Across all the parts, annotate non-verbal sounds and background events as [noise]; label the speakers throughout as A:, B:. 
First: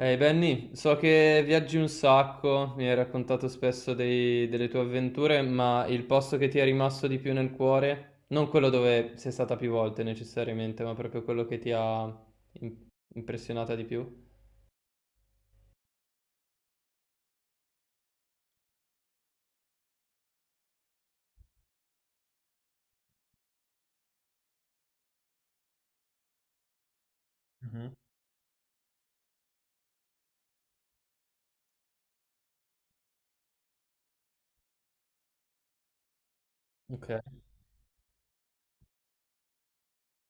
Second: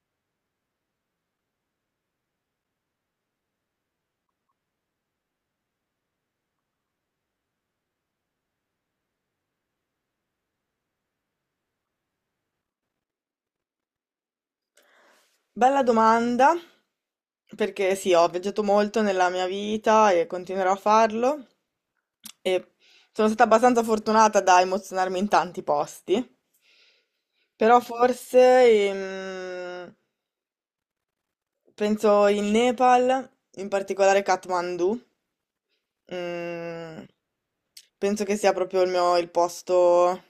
A: Ehi Benny, so che viaggi un sacco, mi hai raccontato spesso delle tue avventure, ma il posto che ti è rimasto di più nel cuore, non quello dove sei stata più volte necessariamente, ma proprio quello che ti ha im- impressionata di più?
B: Bella domanda, perché sì, ho viaggiato molto nella mia vita e continuerò a farlo e sono stata abbastanza fortunata da emozionarmi in tanti posti, però
A: Mhm.
B: forse penso in Nepal, in particolare Kathmandu, mm,
A: Ok.
B: penso che sia proprio il posto.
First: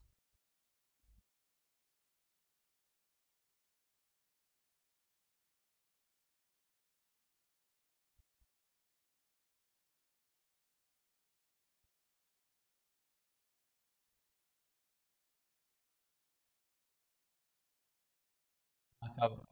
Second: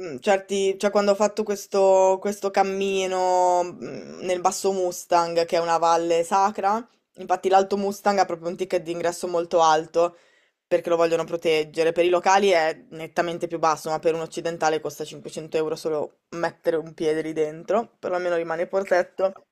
B: Certi, cioè quando ho fatto questo cammino nel Basso Mustang, che è una valle sacra, infatti l'Alto Mustang ha proprio un ticket d'ingresso molto alto perché lo vogliono proteggere. Per i locali è nettamente più basso, ma per un occidentale costa 500 euro solo mettere un piede lì dentro, però almeno rimane il
A: Ah,
B: portetto.
A: cavolo.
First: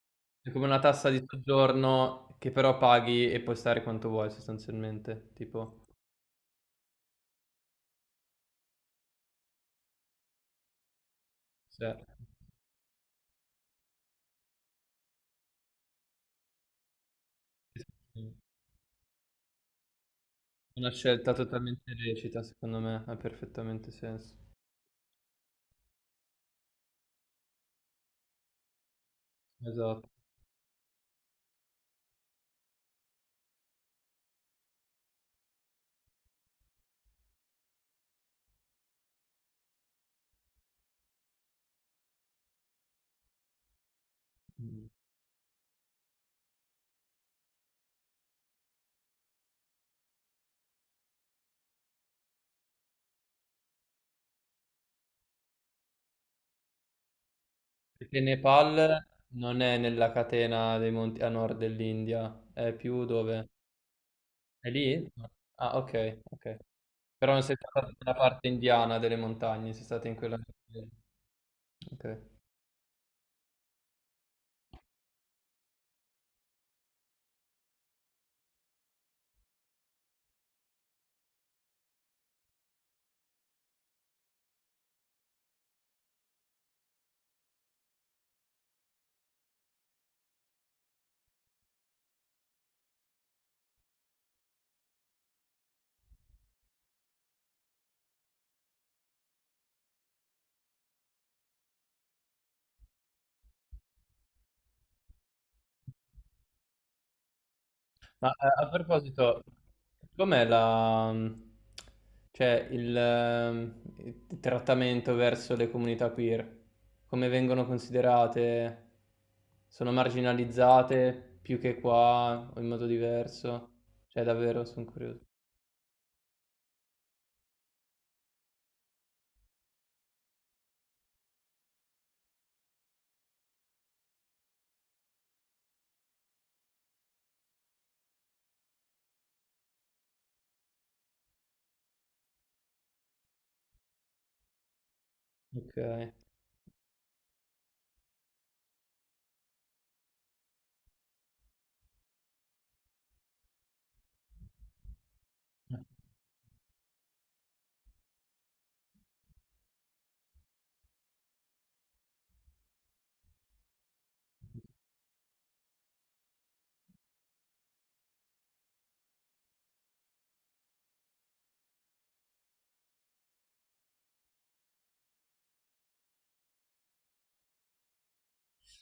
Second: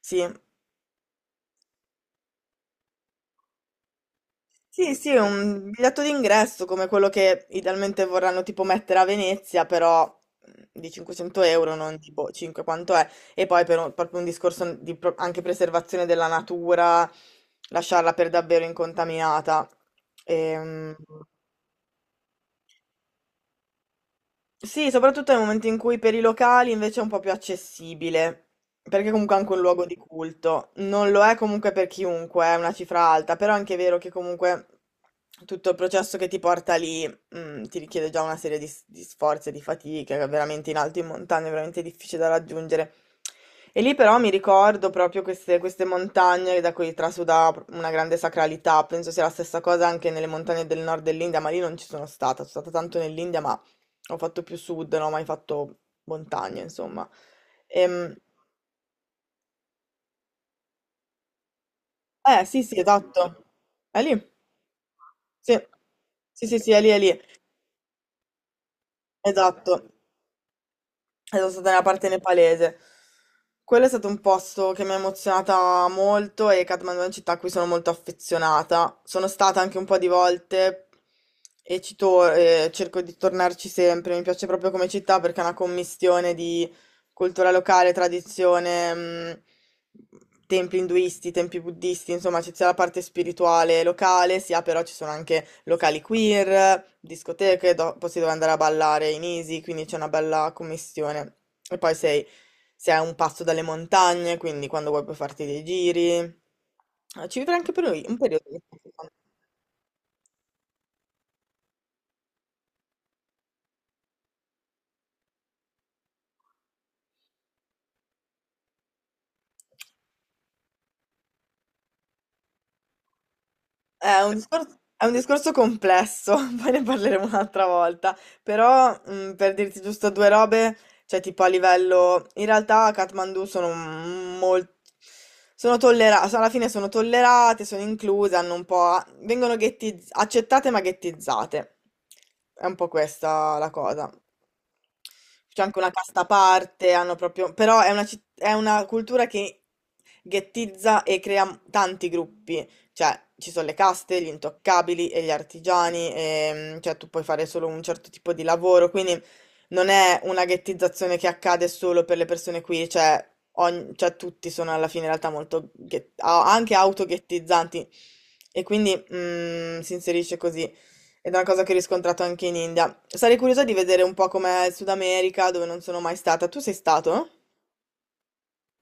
B: Sì,
A: È come una tassa di soggiorno che però paghi e puoi stare quanto vuoi
B: sì, sì, è
A: sostanzialmente,
B: un
A: tipo,
B: biglietto d'ingresso come quello che idealmente vorranno tipo mettere a Venezia, però di 500 euro, non
A: cioè,
B: di boh, 5 quanto è. E poi per un- proprio un discorso di pro- anche preservazione della natura, lasciarla per davvero incontaminata.
A: una
B: Ehm,
A: scelta totalmente lecita, secondo me, ha perfettamente senso.
B: Sì, soprattutto nel momento in cui per i locali invece è un po' più accessibile, perché comunque è anche un luogo di
A: Esatto.
B: culto. Non lo è comunque per chiunque, è una cifra alta, però è anche vero che comunque tutto il processo che ti porta lì, ti richiede già una serie di, s- di sforzi e di fatiche, che è veramente in alto in montagna, è veramente difficile da raggiungere. E lì però mi ricordo proprio queste montagne da cui trasuda una grande sacralità, penso sia la stessa cosa anche nelle montagne del nord dell'India, ma lì non ci sono stata tanto nell'India, ma ho fatto più sud, non ho mai fatto montagna, insomma. Ehm,
A: Perché Nepal non è nella catena dei monti a nord dell'India,
B: eh, sì,
A: è
B: sì,
A: più
B: esatto.
A: dove?
B: È lì?
A: È lì? No.
B: Sì.
A: Ah, ok,
B: Sì,
A: ok.
B: sì, sì, è lì, è lì.
A: Però non sei stata nella parte indiana delle
B: Esatto.
A: montagne, sei stata in quella...
B: E sono stata nella
A: Ok.
B: parte nepalese. Quello è stato un posto che mi ha emozionata molto e Kathmandu è una città a cui sono molto affezionata. Sono stata anche un po' di volte e ci tor- cerco di tornarci sempre. Mi piace proprio come città perché è una commistione di cultura locale, tradizione, templi induisti, templi buddisti, insomma, c'è sia la parte spirituale locale, sia però ci sono anche locali queer, discoteche, dopo si deve andare a ballare in Easy, quindi c'è una bella commissione. E poi sei, sei a un passo dalle montagne, quindi quando vuoi puoi farti dei giri. Ci vivrei anche per un
A: Ma
B: periodo.
A: a proposito, com'è la... cioè il, il trattamento verso le comunità queer? Come vengono considerate? Sono marginalizzate più che qua o in modo diverso? Cioè davvero, sono
B: È un
A: curioso.
B: discorso complesso, [laughs] poi ne parleremo un'altra volta, però per dirti giusto due robe, cioè tipo a livello, in realtà a Kathmandu sono molto, sono tollerate, alla fine sono tollerate, sono incluse, hanno un po', vengono ghettiz- accettate ma ghettizzate, è un po' questa la cosa. C'è
A: Ok.
B: anche una casta a parte, hanno proprio, però è una, citt- è una cultura che ghettizza e crea tanti gruppi. Cioè, ci sono le caste, gli intoccabili e gli artigiani, cioè tu puoi fare solo un certo tipo di lavoro, quindi non è una ghettizzazione che accade solo per le persone qui, cioè, ogn- cioè tutti sono alla fine in realtà molto, ghet- a- anche autoghettizzanti e quindi si inserisce così ed è una cosa che ho riscontrato anche in India. Sarei curiosa di vedere un po' com'è il Sud America, dove non sono mai stata. Tu sei stato?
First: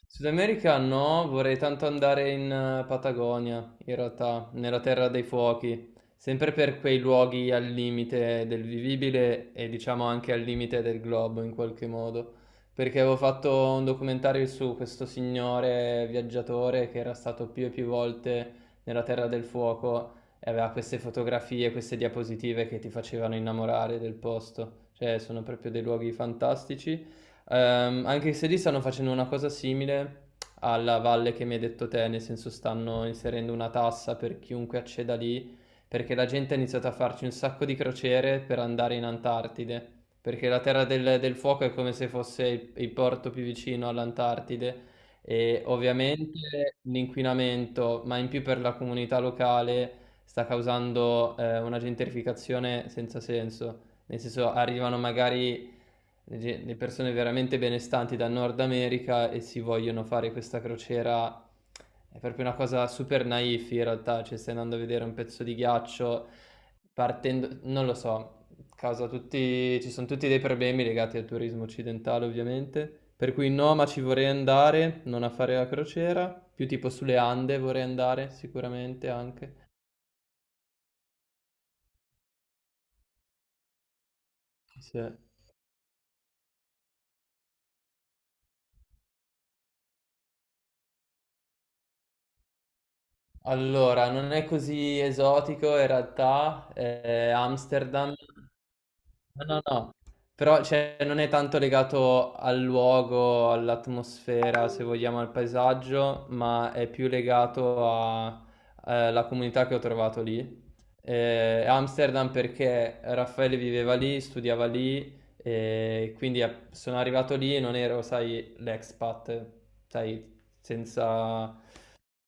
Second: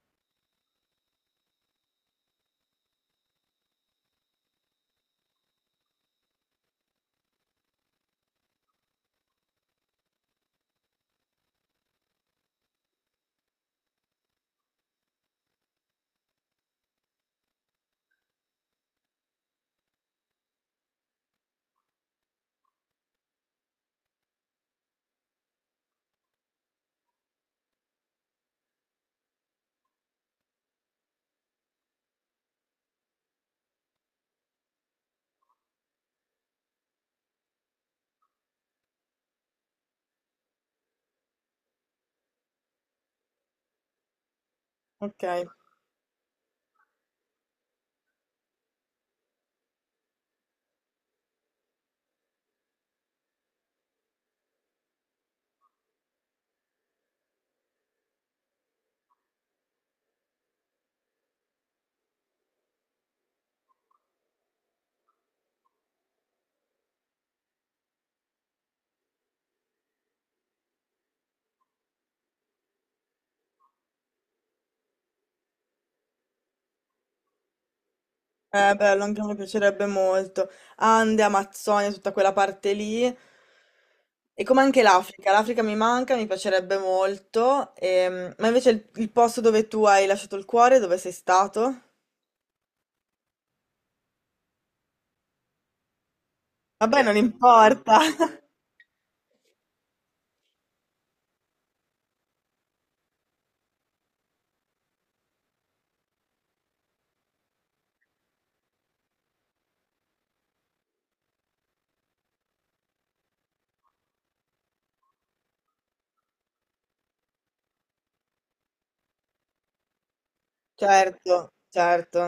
A: Sud America no, vorrei tanto andare in Patagonia, in realtà, nella Terra dei Fuochi, sempre per quei luoghi al limite del vivibile e diciamo anche al limite del globo in qualche modo, perché avevo fatto un documentario su questo signore viaggiatore che era stato più e più volte nella Terra del Fuoco e aveva queste fotografie, queste diapositive che ti facevano innamorare del posto, cioè sono proprio dei luoghi fantastici. Anche se lì stanno facendo una cosa simile alla valle che mi hai detto te, nel senso stanno inserendo una tassa per chiunque acceda lì, perché la gente ha iniziato a farci un sacco di crociere per andare in Antartide, perché la Terra del Fuoco è come se fosse il porto più vicino all'Antartide
B: Ok.
A: e ovviamente l'inquinamento, ma in più per la comunità locale, sta causando una gentrificazione senza senso, nel senso arrivano magari le persone veramente benestanti dal Nord America e si vogliono fare questa crociera. È proprio una cosa super naif in realtà, cioè stai andando a vedere un pezzo di ghiaccio partendo, non lo so, causa tutti, ci sono tutti dei problemi legati al turismo occidentale ovviamente, per cui no, ma ci vorrei andare, non a fare la crociera, più tipo sulle Ande vorrei andare
B: Bello,
A: sicuramente
B: anche a me
A: anche.
B: piacerebbe molto. Ande, Amazzonia, tutta quella parte lì. E come anche
A: Sì.
B: l'Africa, l'Africa mi manca, mi piacerebbe molto. Ma invece il posto dove tu hai lasciato il cuore, dove sei stato?
A: Allora, non è così esotico in realtà,
B: Vabbè, non importa.
A: Amsterdam.
B: [laughs]
A: No, no, no, però cioè, non è tanto legato al luogo, all'atmosfera, se vogliamo, al paesaggio, ma è più legato alla comunità che ho trovato lì. Amsterdam perché Raffaele viveva lì, studiava lì, e quindi sono arrivato lì e non ero, sai, l'expat, sai,
B: Certo,
A: senza.
B: certo.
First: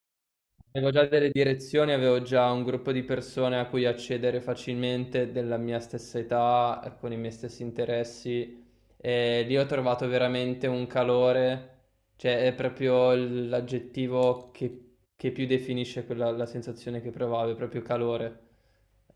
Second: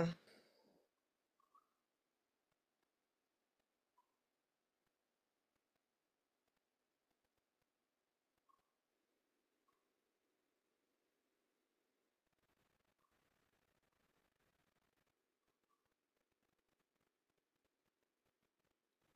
A: Avevo già delle direzioni, avevo già un gruppo di persone a cui accedere facilmente della mia stessa età, con i miei stessi interessi e lì ho trovato veramente un calore, cioè è proprio l'aggettivo che più definisce quella, la sensazione che provavo, è proprio calore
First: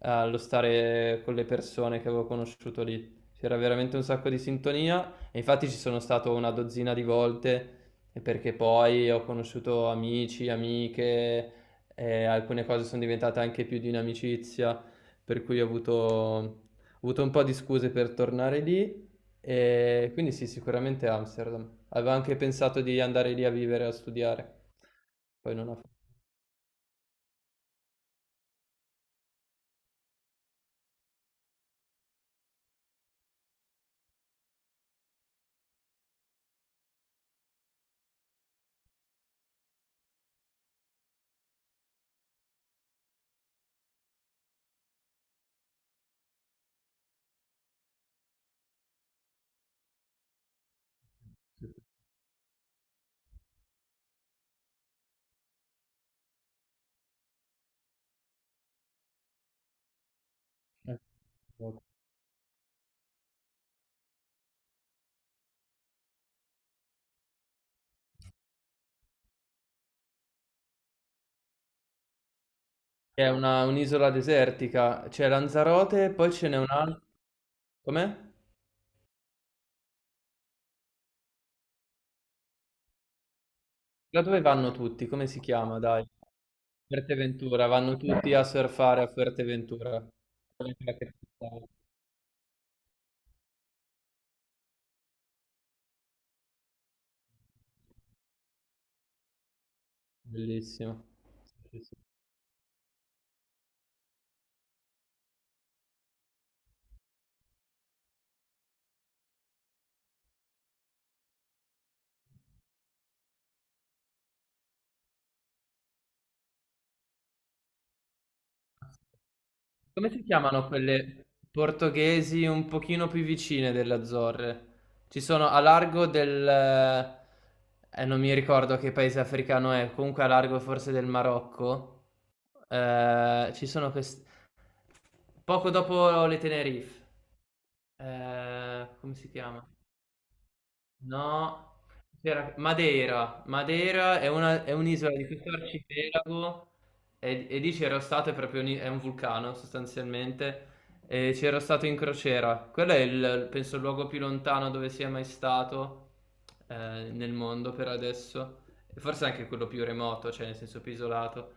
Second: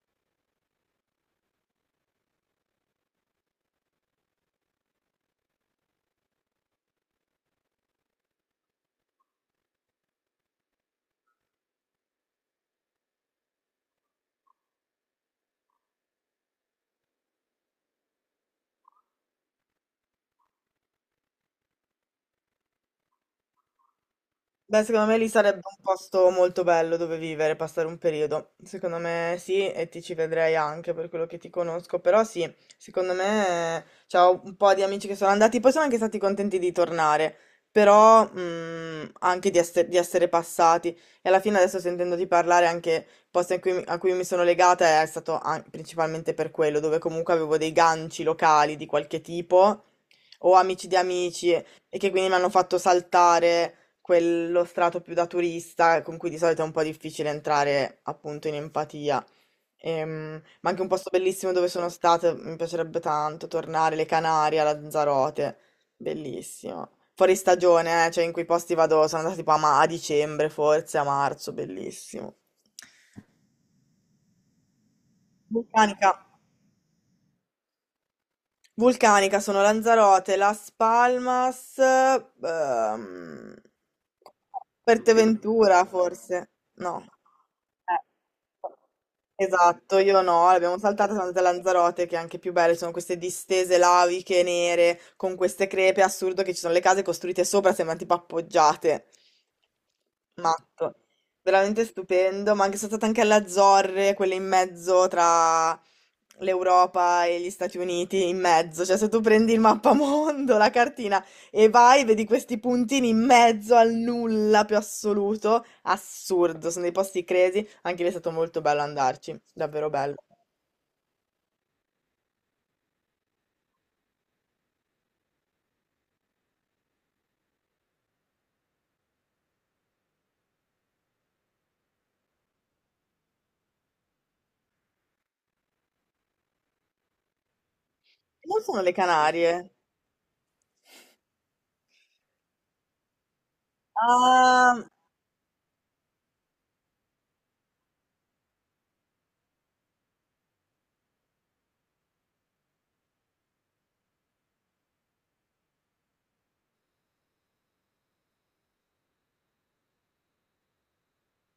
A: allo stare con le persone che avevo conosciuto lì. C'era veramente un sacco di sintonia e infatti ci sono stato una dozzina di volte e perché poi ho conosciuto amici, amiche e alcune cose sono diventate anche più di un'amicizia, per cui ho avuto un po' di scuse per tornare lì e quindi sì, sicuramente Amsterdam. Avevo anche pensato di andare lì a vivere, a studiare,
B: Beh, secondo me lì
A: poi
B: sarebbe
A: non ho
B: un
A: fatto.
B: posto molto bello dove vivere, passare un periodo. Secondo me sì, e ti ci vedrei anche per quello che ti conosco. Però sì, secondo me c'ho un po' di amici che sono andati, poi sono anche stati contenti di tornare, però anche di, esse- di essere passati. E alla fine adesso sentendoti parlare anche il posto in cui mi- a cui mi sono legata è stato an- principalmente per quello, dove comunque avevo dei ganci locali di qualche tipo, o amici di amici, e che quindi mi hanno fatto saltare quello strato più da turista con cui di solito è un po' difficile entrare appunto in empatia. Ma anche un
A: Eh,
B: posto bellissimo dove
A: ok.
B: sono stata, mi piacerebbe tanto tornare, le Canarie, a Lanzarote, bellissimo. Fuori stagione, cioè in quei posti vado, sono andata tipo a, ma- a dicembre forse, a marzo, bellissimo.
A: È un'isola desertica, c'è
B: Vulcanica.
A: Lanzarote, poi ce n'è un'altra. Com'è?
B: Vulcanica sono Lanzarote, Las Palmas,
A: Da dove vanno tutti? Come si chiama?
B: Fuerteventura
A: Dai.
B: forse, no.
A: Fuerteventura, vanno tutti a surfare
B: Eh.
A: a
B: Esatto,
A: Fuerteventura.
B: io no,
A: Quella
B: l'abbiamo saltata,
A: che
B: siamo andate a
A: pensavo.
B: Lanzarote, che è anche più belle, sono queste distese laviche nere con queste crepe, è assurdo che ci sono le case costruite sopra, sembrano tipo appoggiate. Matto.
A: Bellissimo. Sì, sì,
B: Veramente
A: sì.
B: stupendo, ma anche sono stata anche alle Azzorre, quelle in mezzo tra l'Europa e gli Stati Uniti, in mezzo, cioè se tu prendi il mappamondo, [laughs] la cartina e vai, vedi questi puntini in mezzo al nulla più assoluto, assurdo, sono dei posti crazy. Anche lì è stato molto bello andarci, davvero
A: Come
B: bello.
A: si chiamano quelle portoghesi un pochino più vicine delle Azzorre? Ci sono a largo del... non mi ricordo che paese africano è, comunque a largo forse del Marocco. Ci sono queste... Poco dopo le Tenerife.
B: Non sono le
A: Come si chiama?
B: Canarie.
A: No, Madeira. Madeira è è
B: Ah,
A: un'isola di questo arcipelago e lì c'ero stato, è proprio un, è un vulcano sostanzialmente, e c'ero stato in crociera. Quello è il, penso, il luogo più lontano dove sia mai stato nel mondo per adesso, e forse anche quello più remoto, cioè nel senso più isolato.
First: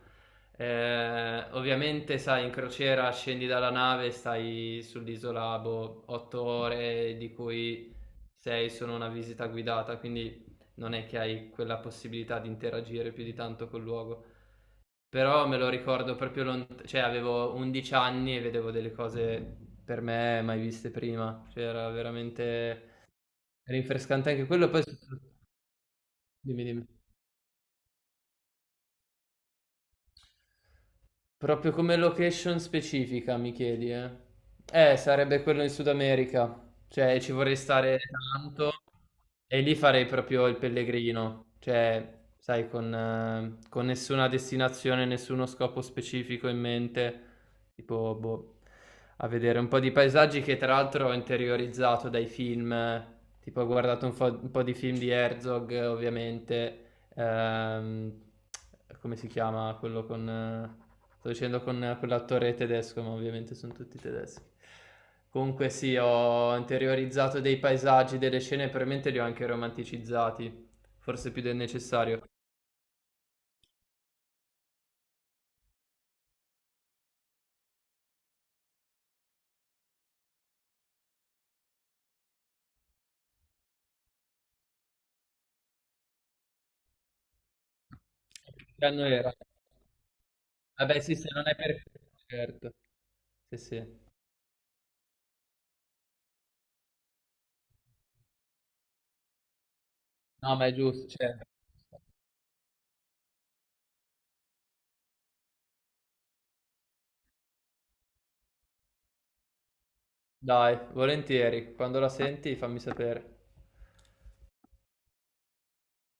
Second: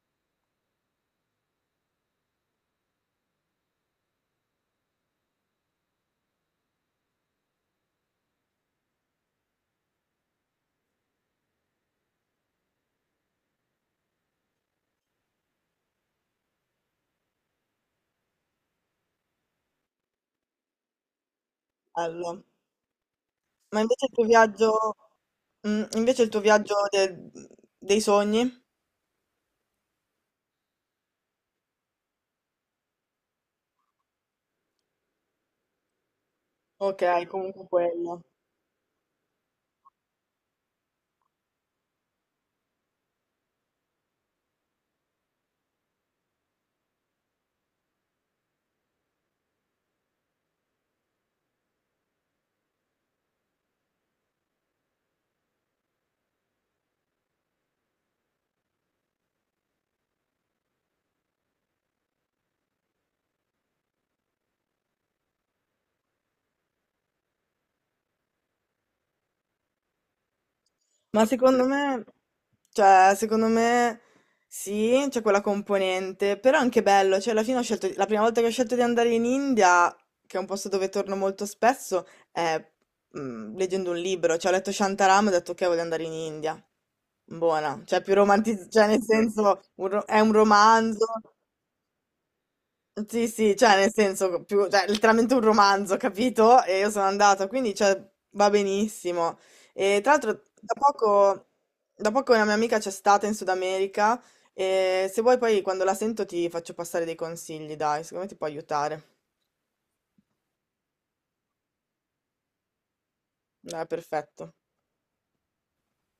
A: Ovviamente, sai, in crociera scendi dalla nave, stai sull'isola boh, 8 ore, di cui sei solo una visita guidata, quindi non è che hai quella possibilità di interagire più di tanto col luogo. Però me lo ricordo proprio lontano, cioè avevo 11 anni e vedevo delle cose per me mai viste prima, cioè era
B: bello.
A: veramente
B: Ma invece il tuo
A: rinfrescante anche quello, poi
B: viaggio, invece il tuo
A: dimmi
B: viaggio
A: dimmi.
B: de- dei sogni?
A: Proprio come location specifica, mi chiedi, eh? Sarebbe quello in Sud America.
B: Ok,
A: Cioè, ci vorrei
B: comunque
A: stare
B: quello.
A: tanto e lì farei proprio il pellegrino. Cioè, sai, con nessuna destinazione, nessuno scopo specifico in mente. Tipo, boh, a vedere un po' di paesaggi che tra l'altro ho interiorizzato dai film. Eh. Tipo, ho guardato un un po' di film di Herzog, ovviamente. Ehm, Come si chiama quello con... Sto dicendo con quell'attore tedesco, ma ovviamente sono tutti tedeschi. Comunque sì, ho interiorizzato dei paesaggi, delle scene, probabilmente li ho anche romanticizzati,
B: Ma
A: forse più del
B: secondo me,
A: necessario.
B: cioè, secondo me sì, c'è quella componente, però è anche bello, cioè alla fine ho scelto, la prima volta che ho scelto di andare in India, che è un posto dove torno molto spesso, è leggendo un libro, cioè ho letto Shantaram e ho detto ok, voglio andare in India. Buona, cioè più romantizzata,
A: Che
B: cioè nel
A: anno era?
B: senso un ro- è un
A: Vabbè
B: romanzo.
A: sì, se non è per... Certo,
B: Sì, sì,
A: sì,
B: cioè
A: sì.
B: nel senso, più, cioè, letteralmente un romanzo, capito? E io sono andata, quindi cioè, va benissimo. E tra l'altro,
A: No, ma
B: da
A: è giusto, cioè.
B: poco, da poco una mia amica c'è stata in Sud America e se vuoi poi quando la sento ti faccio passare dei consigli, dai, secondo me ti può aiutare.
A: Dai, volentieri, quando la senti fammi sapere.
B: Dai, perfetto.